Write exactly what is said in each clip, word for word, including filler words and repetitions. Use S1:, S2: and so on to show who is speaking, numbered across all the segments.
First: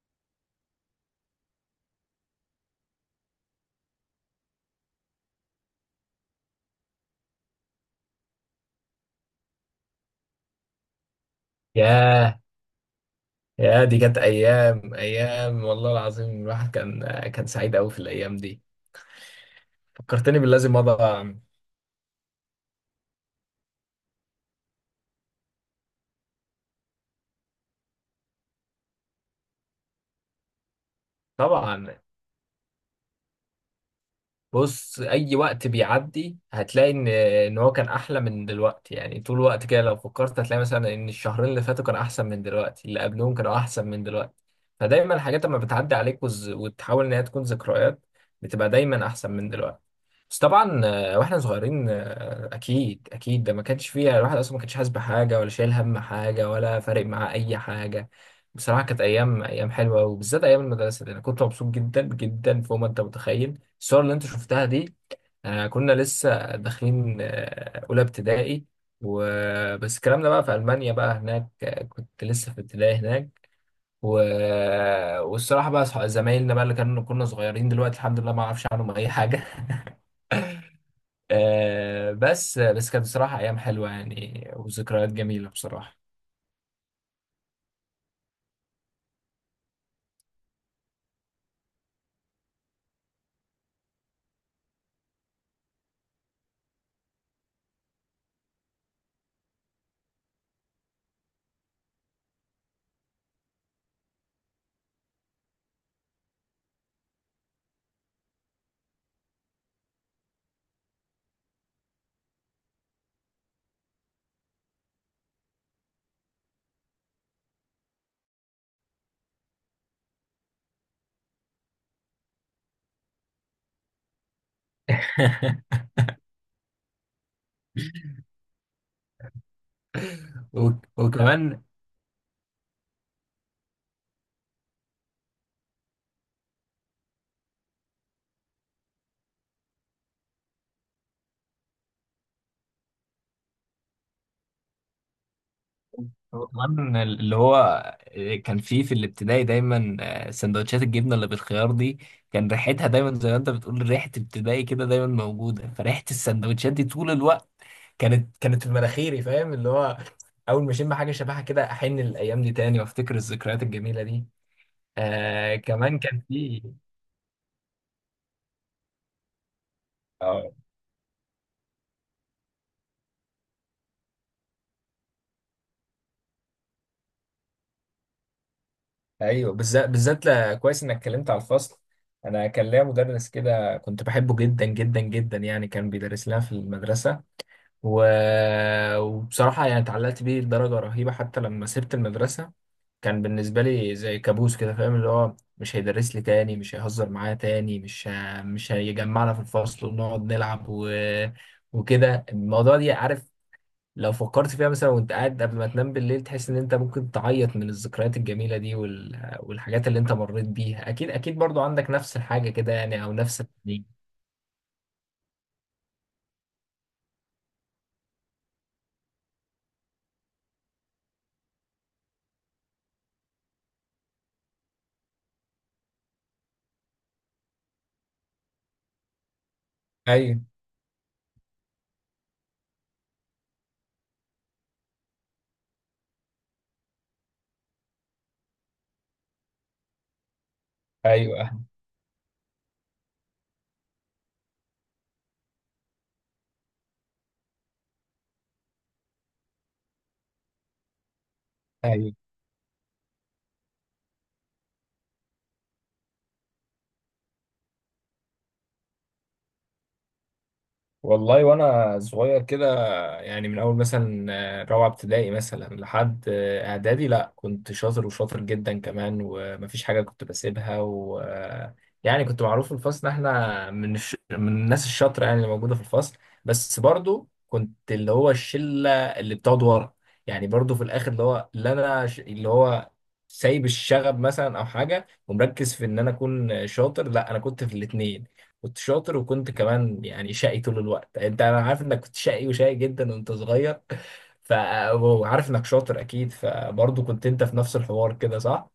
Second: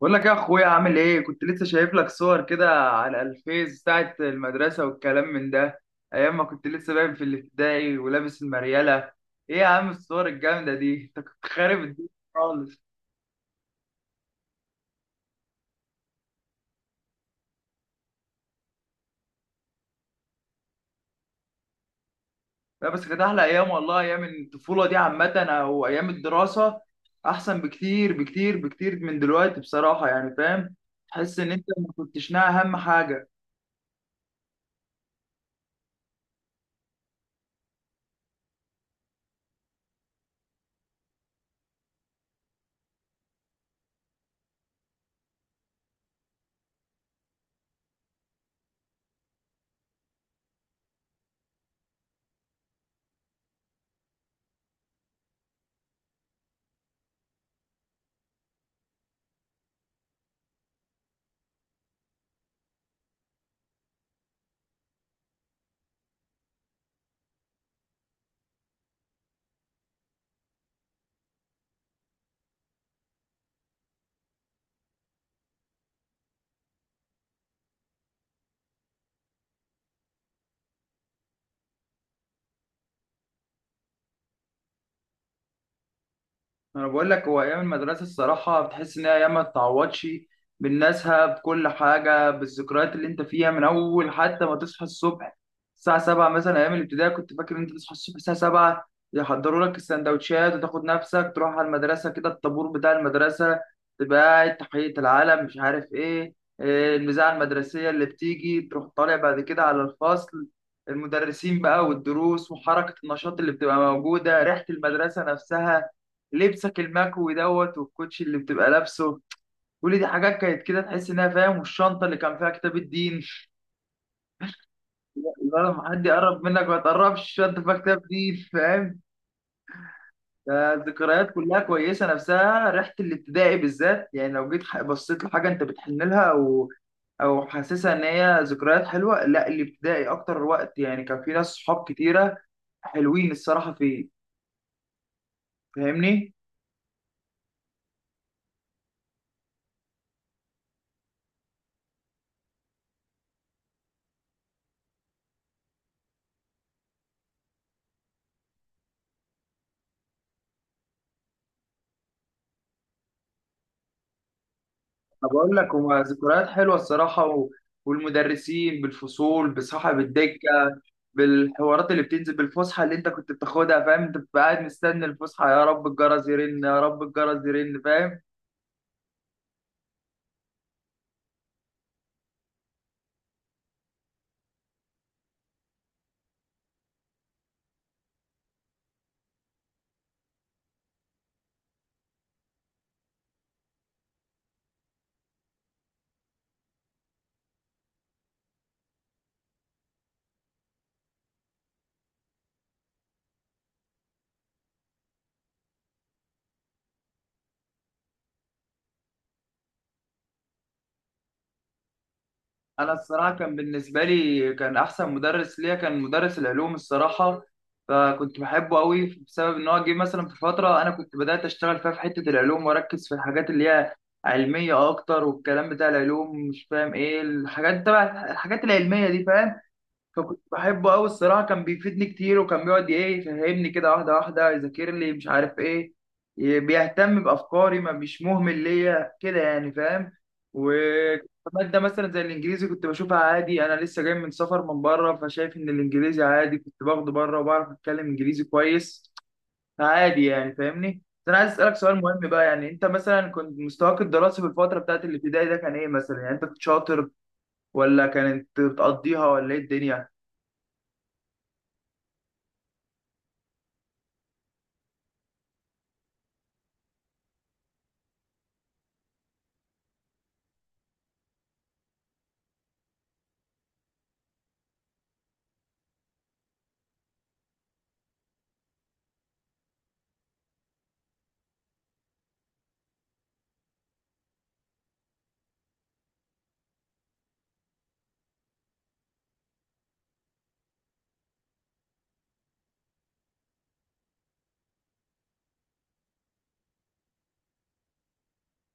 S1: بقول لك يا اخويا عامل ايه؟ كنت لسه شايف لك صور كده على الفيس بتاعه المدرسه والكلام من ده، ايام ما كنت لسه باين في الابتدائي ولابس المريله. ايه يا عم الصور الجامده دي، انت كنت خارب الدنيا
S2: ياه.
S1: خالص.
S2: يا دي كانت ايام ايام والله العظيم، الواحد كان كان سعيد قوي في الايام دي. فكرتني باللازم مضى.
S1: لا بس كانت احلى ايام والله، ايام الطفوله دي عامه او ايام الدراسه احسن بكتير بكتير بكتير من دلوقتي بصراحه، يعني فاهم؟ تحس ان انت
S2: طبعا.
S1: ما كنتش ناقي اهم حاجه.
S2: بص، اي وقت بيعدي هتلاقي ان ان هو كان احلى من دلوقتي، يعني طول الوقت كده لو فكرت هتلاقي مثلا ان الشهرين اللي فاتوا كانوا احسن من دلوقتي، اللي قبلهم كانوا احسن من دلوقتي. فدايما الحاجات لما بتعدي عليك وز... وتحاول ان هي تكون ذكريات بتبقى دايما احسن من دلوقتي. بس طبعا آه، واحنا صغيرين آه، اكيد اكيد ده ما كانش فيها الواحد اصلا ما كانش حاسس بحاجه ولا شايل هم حاجه ولا فارق معاه اي حاجه. بصراحه كانت ايام ايام حلوه، وبالذات ايام المدرسه دي انا كنت مبسوط جدا جدا فوق ما انت متخيل. الصور اللي انت شفتها دي آه، كنا لسه داخلين آه، اولى ابتدائي. وبس الكلام ده بقى في المانيا، بقى هناك آه، كنت لسه في ابتدائي هناك. و... والصراحه بقى صح- زمايلنا بقى اللي كانوا كنا صغيرين دلوقتي الحمد لله ما اعرفش عنهم اي حاجه. آه، بس بس كانت بصراحه ايام حلوه يعني وذكريات جميله بصراحه.
S1: انا بقول لك، هو ايام المدرسه الصراحه بتحس ان هي ايام ما تتعوضش، بالناسها، بكل حاجه، بالذكريات اللي انت فيها. من اول حتى ما تصحى الصبح الساعه السابعة مثلا، ايام الابتدائي كنت فاكر ان انت تصحى الصبح الساعه السابعة، يحضروا لك السندوتشات وتاخد نفسك تروح على المدرسه كده. الطابور بتاع المدرسه، تبقى قاعد تحيه العلم، مش عارف ايه، إيه المذاعه المدرسيه اللي بتيجي، تروح طالع بعد كده على الفصل. المدرسين بقى والدروس وحركه النشاط اللي بتبقى موجوده، ريحه المدرسه نفسها، لبسك المكوي دوت والكوتشي اللي بتبقى لابسه، كل دي حاجات كانت كده تحس انها فاهم. والشنطه اللي كان فيها كتاب الدين، لما حد يقرب منك ما تقربش، الشنطه فيها كتاب دين فاهم.
S2: و-
S1: فالذكريات كلها
S2: وكمان
S1: كويسه، نفسها ريحه الابتدائي بالذات. يعني لو جيت ح- بصيت لحاجه انت بتحن لها او او حاسسها ان هي ذكريات حلوه، لا الابتدائي اكتر وقت، يعني كان في ناس صحاب كتيره حلوين الصراحه فيه، فاهمني؟
S2: هو كمان اللي هو آه، كان فيه في الابتدائي دايما آه، سندوتشات الجبنه اللي بالخيار دي، كان ريحتها دايما زي ما انت بتقول ريحه ابتدائي كده دايما موجوده. فريحه السندوتشات دي طول الوقت كانت كانت في مناخيري، فاهم؟ اللي هو اول ما اشم حاجه شبهها كده احن للايام دي تاني وافتكر الذكريات الجميله دي.
S1: طب أقول
S2: آه
S1: لك،
S2: كمان
S1: هما
S2: كان
S1: ذكريات
S2: فيه.
S1: حلوة الصراحة و... والمدرسين بالفصول، بصاحب الدكة،
S2: اه.
S1: بالحوارات اللي بتنزل، بالفسحة اللي أنت كنت بتاخدها فاهم، أنت بتبقى قاعد مستني الفسحة، يا رب الجرس يرن يا رب الجرس يرن، فاهم؟
S2: ايوه بالذات بالذات لا- كويس انك اتكلمت على الفصل. انا كان ليا مدرس كده كنت بحبه جدا جدا جدا، يعني كان بيدرس لنا في المدرسه. و... وبصراحة يعني اتعلقت بيه لدرجة رهيبة، حتى لما سبت المدرسة كان بالنسبة لي زي كابوس كده، فاهم؟ اللي هو مش هيدرس لي تاني، مش هيهزر معايا تاني، مش ه... مش هيجمعنا في الفصل ونقعد نلعب و... وكده الموضوع دي، عارف؟ لو فكرت فيها مثلا وانت قاعد قبل ما تنام بالليل تحس ان انت ممكن تعيط من الذكريات الجميلة دي وال... والحاجات اللي انت مريت بيها، اكيد اكيد برضو عندك نفس الحاجة كده،
S1: أنا
S2: يعني او
S1: الصراحة
S2: نفس
S1: كان
S2: التنين.
S1: بالنسبة لي، كان أحسن مدرس ليا كان مدرس العلوم الصراحة. فكنت بحبه قوي بسبب إن هو جه مثلا في فترة أنا كنت بدأت أشتغل فيها في حتة العلوم وأركز في الحاجات اللي هي علمية أكتر، والكلام بتاع العلوم مش فاهم إيه، الحاجات تبع الحاجات العلمية دي فاهم. فكنت
S2: ايوه،
S1: بحبه قوي الصراحه، كان بيفيدني كتير، وكان بيقعد ايه، يفهمني كده واحده واحده، يذاكر لي، مش عارف ايه، ي- بيهتم بافكاري، ما مش مهمل ليا كده يعني، فاهم؟
S2: ايوه،
S1: وماده مثلا زي الانجليزي كنت بشوفها عادي، انا لسه جاي من سفر من بره، فشايف ان الانجليزي عادي، كنت باخده بره وبعرف اتكلم انجليزي كويس عادي يعني فاهمني. بس انا عايز اسالك سؤال
S2: ايوه.
S1: مهم بقى، يعني انت مثلا كنت مستواك الدراسي في الفتره بتاعت الابتدائي ده كان ايه مثلا؟ يعني انت كنت شاطر ولا كانت بتقضيها ولا ايه الدنيا؟
S2: والله وانا صغير كده، يعني من اول مثلا آه، رابعه ابتدائي مثلا لحد آه، اعدادي لا كنت شاطر وشاطر جدا كمان ومفيش حاجه كنت بسيبها و آه، يعني كنت معروف في الفصل ان احنا من الش... من الناس الشاطره يعني اللي موجوده في الفصل. بس برضو كنت اللي هو الشله اللي بتقعد ورا، يعني برضو في الاخر اللي هو اللي انا ش... اللي هو سايب الشغب مثلا او حاجه ومركز في ان انا اكون شاطر. لا انا كنت في الاثنين، كنت شاطر وكنت كمان يعني شقي طول الوقت. يعني انت انا عارف انك كنت شقي وشقي جدا وانت صغير ف وعارف انك شاطر اكيد فبرضه كنت انت في نفس الحوار كده، صح؟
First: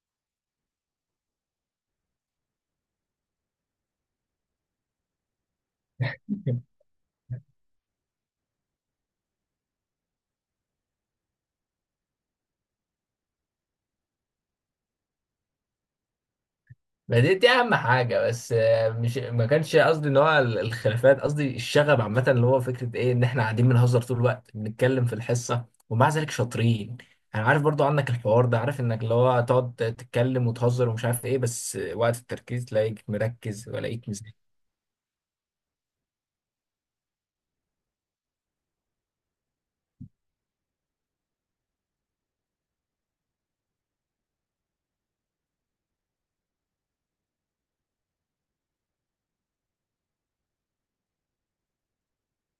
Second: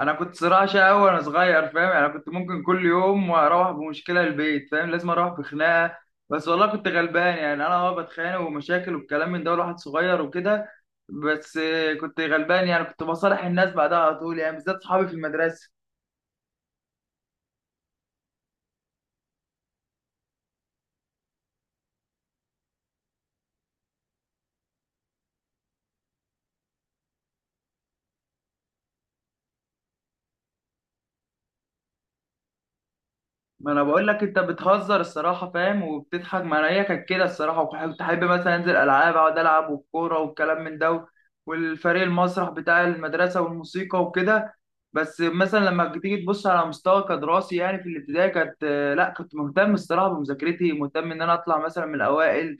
S1: انا كنت صراحه شقاوي وانا صغير فاهم، يعني انا كنت ممكن كل يوم اروح بمشكله البيت فاهم، لازم اروح بخناقه. بس والله كنت غلبان، يعني انا اه بتخانق ومشاكل والكلام من ده، الواحد صغير وكده. بس آه، كنت غلبان، يعني كنت بصالح الناس بعدها على طول، يعني بالذات صحابي في المدرسه.
S2: ما دي دي اهم حاجه. بس آه، مش ما كانش قصدي ان هو ال- الخلافات، قصدي الشغب عامه اللي هو فكره ايه ان احنا قاعدين بنهزر طول الوقت بنتكلم في الحصه ومع ذلك شاطرين. انا عارف برضو عنك الحوار ده، عارف انك اللي هو تقعد تتكلم وتهزر ومش عارف ايه، بس وقت التركيز تلاقيك مركز
S1: ما انا بقول
S2: ولاقيك.
S1: لك، انت بتهزر الصراحه فاهم وبتضحك، ما انا هي كانت كده الصراحه، وكنت احب مثلا انزل العاب، اقعد العب والكوره والكلام من ده، والفريق المسرح بتاع المدرسه والموسيقى وكده. بس مثلا لما بتيجي تبص على مستوى كدراسي يعني في الابتدائي كانت، لا كنت مهتم الصراحه بمذاكرتي، مهتم ان انا اطلع مثلا من الاوائل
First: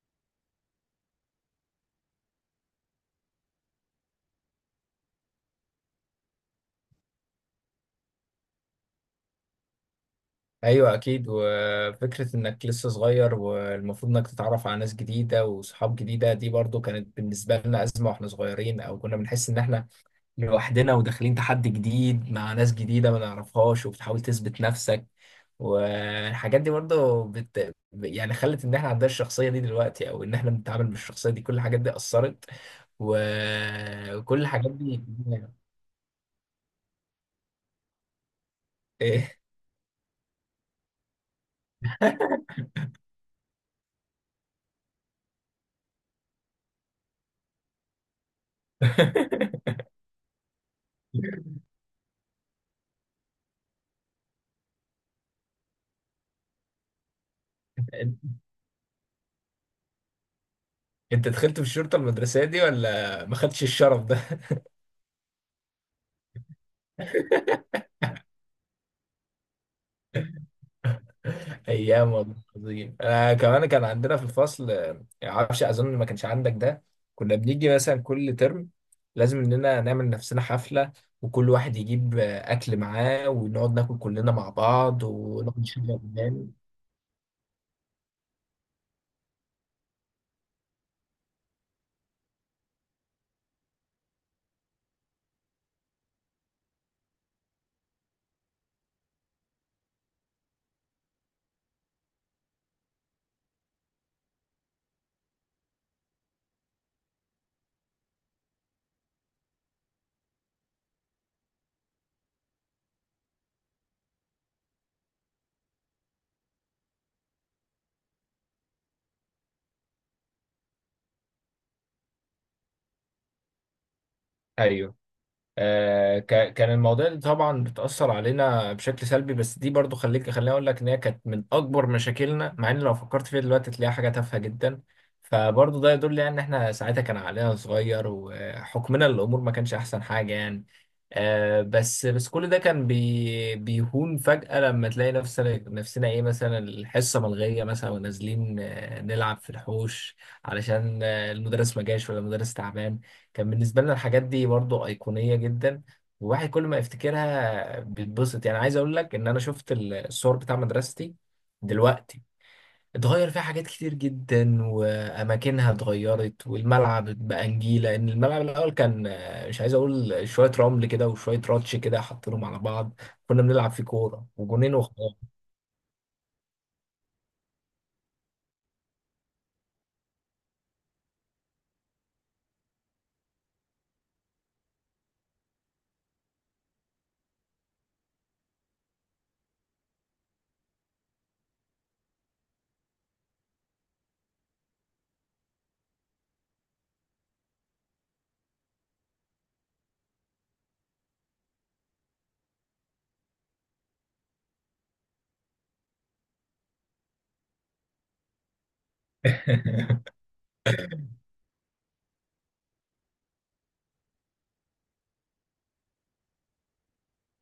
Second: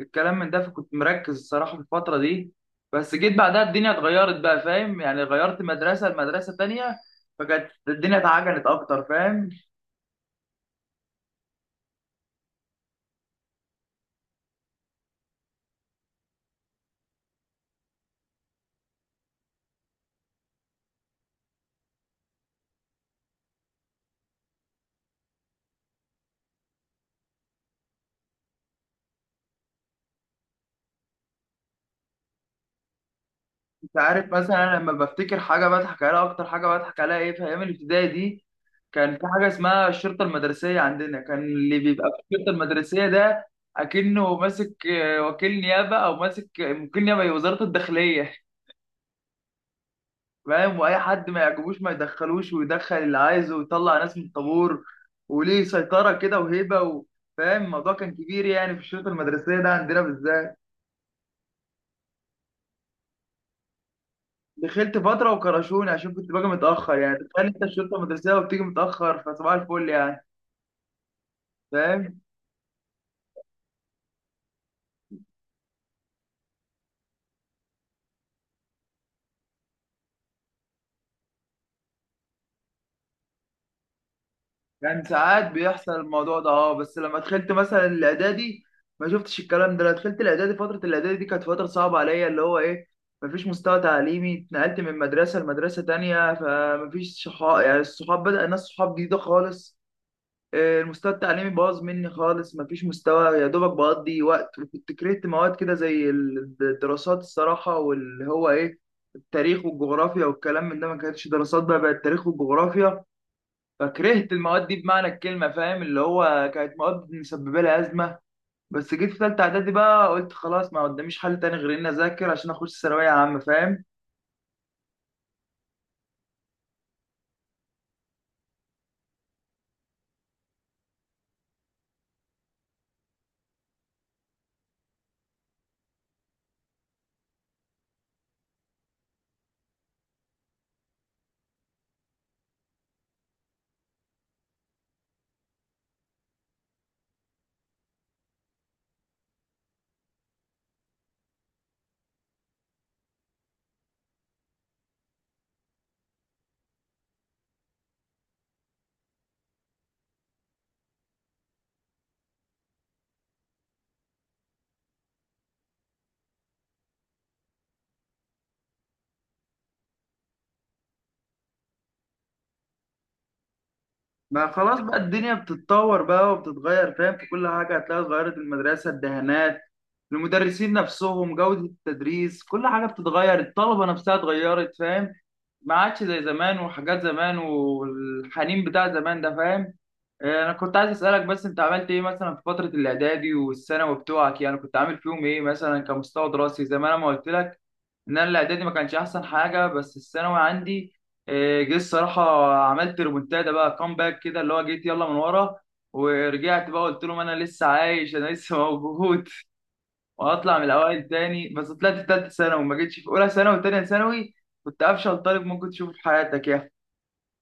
S1: الكلام من ده، فكنت مركز الصراحه في الفتره دي. بس جيت بعدها الدنيا اتغيرت بقى فاهم، يعني غيرت مدرسه لمدرسه تانية، فكانت الدنيا اتعجلت اكتر فاهم.
S2: ايوه اكيد. وفكره انك لسه صغير والمفروض انك تتعرف على ناس جديده وصحاب جديده، دي برضو كانت بالنسبه لنا ازمه واحنا صغيرين، او كنا بنحس ان احنا لوحدنا وداخلين تحدي جديد مع ناس جديده ما نعرفهاش وبتحاول تثبت نفسك. والحاجات دي برضو بت... يعني خلت ان احنا عندنا الشخصيه دي دلوقتي، او ان احنا بنتعامل بالشخصيه دي. كل الحاجات دي اثرت
S1: انت
S2: و-
S1: عارف
S2: وكل
S1: مثلا
S2: الحاجات
S1: انا لما
S2: دي.
S1: بفتكر حاجه بضحك عليها، اكتر حاجه بضحك عليها ايه في ايام الابتدائي دي؟ كان في
S2: إيه؟
S1: حاجه اسمها الشرطه المدرسيه عندنا. كان اللي بيبقى في الشرطه المدرسيه ده اكنه ماسك آه، وكيل نيابه، او ماسك آه، وكيل نيابه ايه، وزاره الداخليه فاهم. واي حد ما يعجبوش ما يدخلوش، ويدخل اللي عايزه، ويطلع ناس من الطابور، وليه سيطره كده وهيبه و- فاهم؟ الموضوع كان كبير يعني في الشرطه المدرسيه ده عندنا بالذات.
S2: انت دخلت في الشرطه المدرسيه دي ولا ما خدتش الشرف ده؟
S1: دخلت فترة وكرشوني عشان كنت باجي متأخر، يعني تخيل انت الشرطة المدرسية وبتيجي متأخر، فصباح الفل يعني
S2: ايام
S1: فاهم.
S2: والله عظيم. انا كمان كان عندنا في الفصل آه، معرفش اظن ما كانش عندك ده، كنا بنيجي مثلا كل ترم لازم اننا نعمل نفسنا حفله وكل واحد يجيب آه، اكل معاه ونقعد ناكل كلنا مع بعض
S1: كان ساعات
S2: ونقعد نشغل
S1: بيحصل الموضوع ده،
S2: اغاني.
S1: اه بس لما دخلت مثلا الإعدادي ما شفتش الكلام ده. لما دخلت الإعدادي، فترة الإعدادي دي كانت فترة صعبة عليا، اللي هو إيه، مفيش مستوى تعليمي، اتنقلت من مدرسة لمدرسة تانية، فمفيش صحاب يعني، الصحاب بدأ، الناس صحاب جديدة خالص. آه، المستوى التعليمي باظ مني خالص، مفيش مستوى، يا دوبك بقضي وقت. وكنت كرهت مواد كده زي الدراسات الصراحة، واللي هو إيه، التاريخ والجغرافيا والكلام من ده، ما كانتش دراسات بقى، بقت تاريخ وجغرافيا، فكرهت المواد دي بمعنى الكلمة فاهم، اللي هو كانت مواد مسببة لي أزمة. بس جيت في تالتة إعدادي بقى، قلت خلاص ما قداميش حل تاني غير إني أذاكر عشان أخش ثانوية عامة فاهم.
S2: ايوه آه، ك- كان المواضيع دي طبعا بتأثر علينا بشكل سلبي، بس دي برضو خليك خليني أقول لك إن هي كانت من أكبر مشاكلنا، مع إن لو فكرت فيها دلوقتي تلاقيها حاجة تافهة جدا. فبرضو ده يدل يعني إن إحنا ساعتها كان عقلنا صغير وحكمنا للأمور ما كانش أحسن حاجة يعني. آه، بس بس كل ده كان بي بيهون فجأة لما تلاقي نفسنا نفسنا إيه مثلا الحصة ملغية مثلا ونازلين آه، نلعب في الحوش علشان آه، المدرس ما جاش ولا المدرس تعبان. كان بالنسبة لنا الحاجات دي برضو أيقونية جدا، والواحد كل ما يفتكرها بيتبسط. يعني عايز أقول لك إن أنا شفت ال- الصور بتاع مدرستي دلوقتي اتغير فيها حاجات كتير جدا وأماكنها اتغيرت، والملعب بقى نجيلة، إن الملعب الأول كان آه، مش عايز أقول شوية رمل كده وشوية راتش كده حاطينهم على بعض، كنا بنلعب فيه كورة
S1: ما
S2: وجونين
S1: خلاص بقى
S2: وخلاص.
S1: الدنيا بتتطور بقى وبتتغير فاهم، في كل حاجة هتلاقي اتغيرت، المدرسة، الدهانات، المدرسين نفسهم، جودة التدريس، كل حاجة بتتغير، الطلبة نفسها اتغيرت فاهم، ما عادش زي زمان، وحاجات زمان والحنين بتاع زمان ده فاهم. آه، انا كنت عايز اسألك بس، انت عملت ايه مثلا في فترة الاعدادي والثانوي بتوعك؟ يعني كنت عامل فيهم ايه مثلا كمستوى دراسي؟ زي ما انا ما قلت لك ان انا الاعدادي ما كانش احسن حاجه، بس الثانوي عندي آه، جه الصراحه، عملت ريمونتادا بقى، كومباك كده، اللي هو جيت يلا من ورا، ورجعت بقى قلت لهم انا لسه عايش، انا لسه موجود وهطلع من الاوائل تاني. بس طلعت في ثالثه ثانوي، ما جيتش في اولى ثانوي وثانيه ثانوي، كنت افشل طالب ممكن تشوفه في حياتك يا.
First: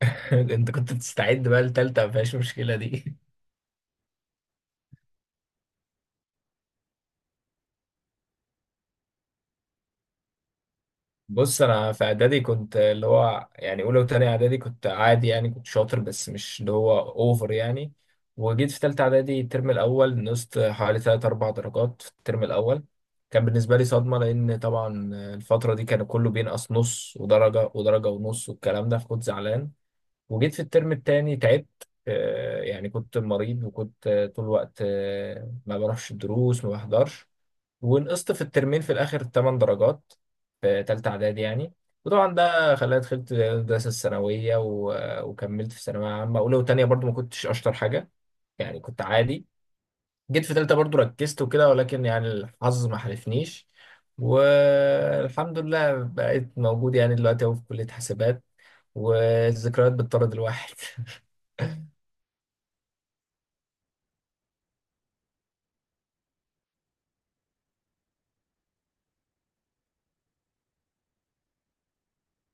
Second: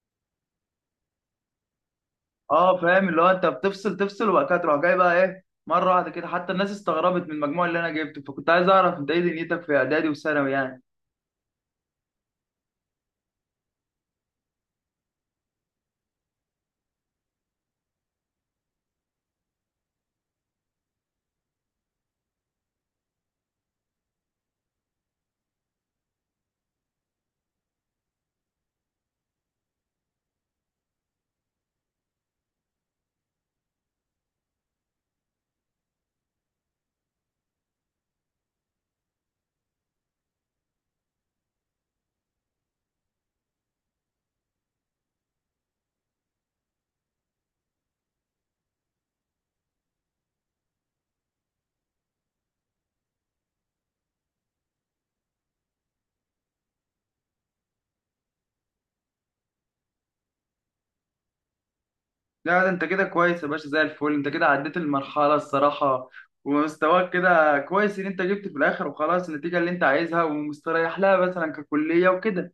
S2: أنت كنت بتستعد بقى لتالتة ما فيهاش مشكلة
S1: اه فاهم،
S2: دي.
S1: اللي هو انت بتفصل تفصل وبعد كده تروح جاي بقى ايه مره واحده كده، حتى الناس استغربت من المجموع اللي انا جبته، فكنت عايز اعرف انت ايه دنيتك في اعدادي وثانوي يعني.
S2: بص انا في اعدادي كنت اللي هو يعني اولى وتانية اعدادي كنت عادي، يعني كنت شاطر بس مش اللي هو اوفر يعني. وجيت في تالتة اعدادي الترم الاول نقصت حوالي تلات اربع درجات في الترم الاول، كان بالنسبة لي صدمة، لان طبعا الفترة دي كان كله بينقص نص ودرجة ودرجة ونص والكلام ده، فكنت زعلان. وجيت في الترم التاني تعبت آه، يعني كنت مريض وكنت آه، طول الوقت آه، ما بروحش الدروس ما بحضرش. ونقصت في الترمين في الآخر 8 درجات في تالتة إعدادي يعني. وطبعا ده خلاني دخلت الدراسة الثانوية و... وكملت في ثانوية عامة أولى وتانية برضو ما كنتش أشطر حاجة، يعني كنت عادي. جيت في تالتة برضو ركزت وكده ولكن يعني الحظ ما حالفنيش، والحمد لله بقيت موجود يعني دلوقتي أهو في كلية حاسبات. والذكريات بتطرد الواحد.
S1: لا ده انت كده كويس يا باشا زي الفل، انت كده عديت المرحلة الصراحة، ومستواك كده كويس، ان انت جبت في الاخر وخلاص النتيجة اللي انت عايزها ومستريح لها مثلا ككلية وكده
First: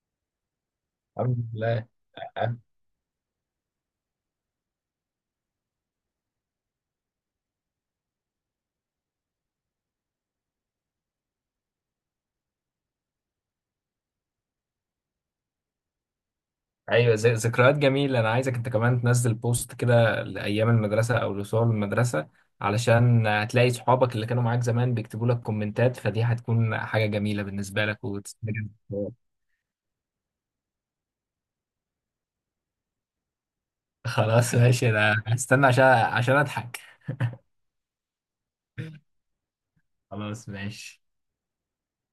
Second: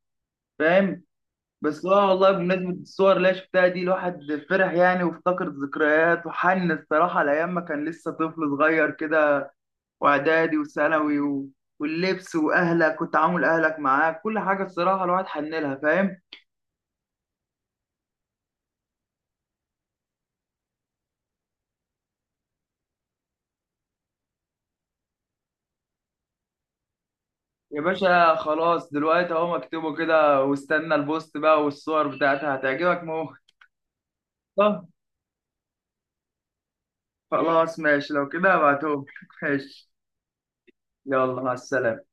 S1: فاهم.
S2: الحمد
S1: بس
S2: لله.
S1: هو والله بمناسبة الصور اللي أنا شفتها دي، الواحد فرح يعني وافتكر ذكريات، وحن الصراحة لأيام ما كان لسه طفل صغير كده، وإعدادي وثانوي و... واللبس وأهلك وتعامل أهلك معاك، كل حاجة الصراحة الواحد حن لها فاهم.
S2: ايوه زي ذكريات جميله، انا عايزك انت كمان تنزل بوست كده لايام المدرسه او لصور المدرسه علشان هتلاقي صحابك اللي كانوا معاك زمان بيكتبوا لك كومنتات، فدي هتكون حاجه جميله
S1: يا
S2: بالنسبه لك
S1: باشا
S2: وتستجد.
S1: خلاص، دلوقتي اهو مكتوبه كده، واستنى البوست بقى والصور بتاعتها هتعجبك موت.
S2: خلاص
S1: طب
S2: ماشي، انا هستنى عشان عشان اضحك.
S1: خلاص ماشي، لو كده هبعتهم ماشي.
S2: خلاص ماشي.
S1: يلا مع السلامة.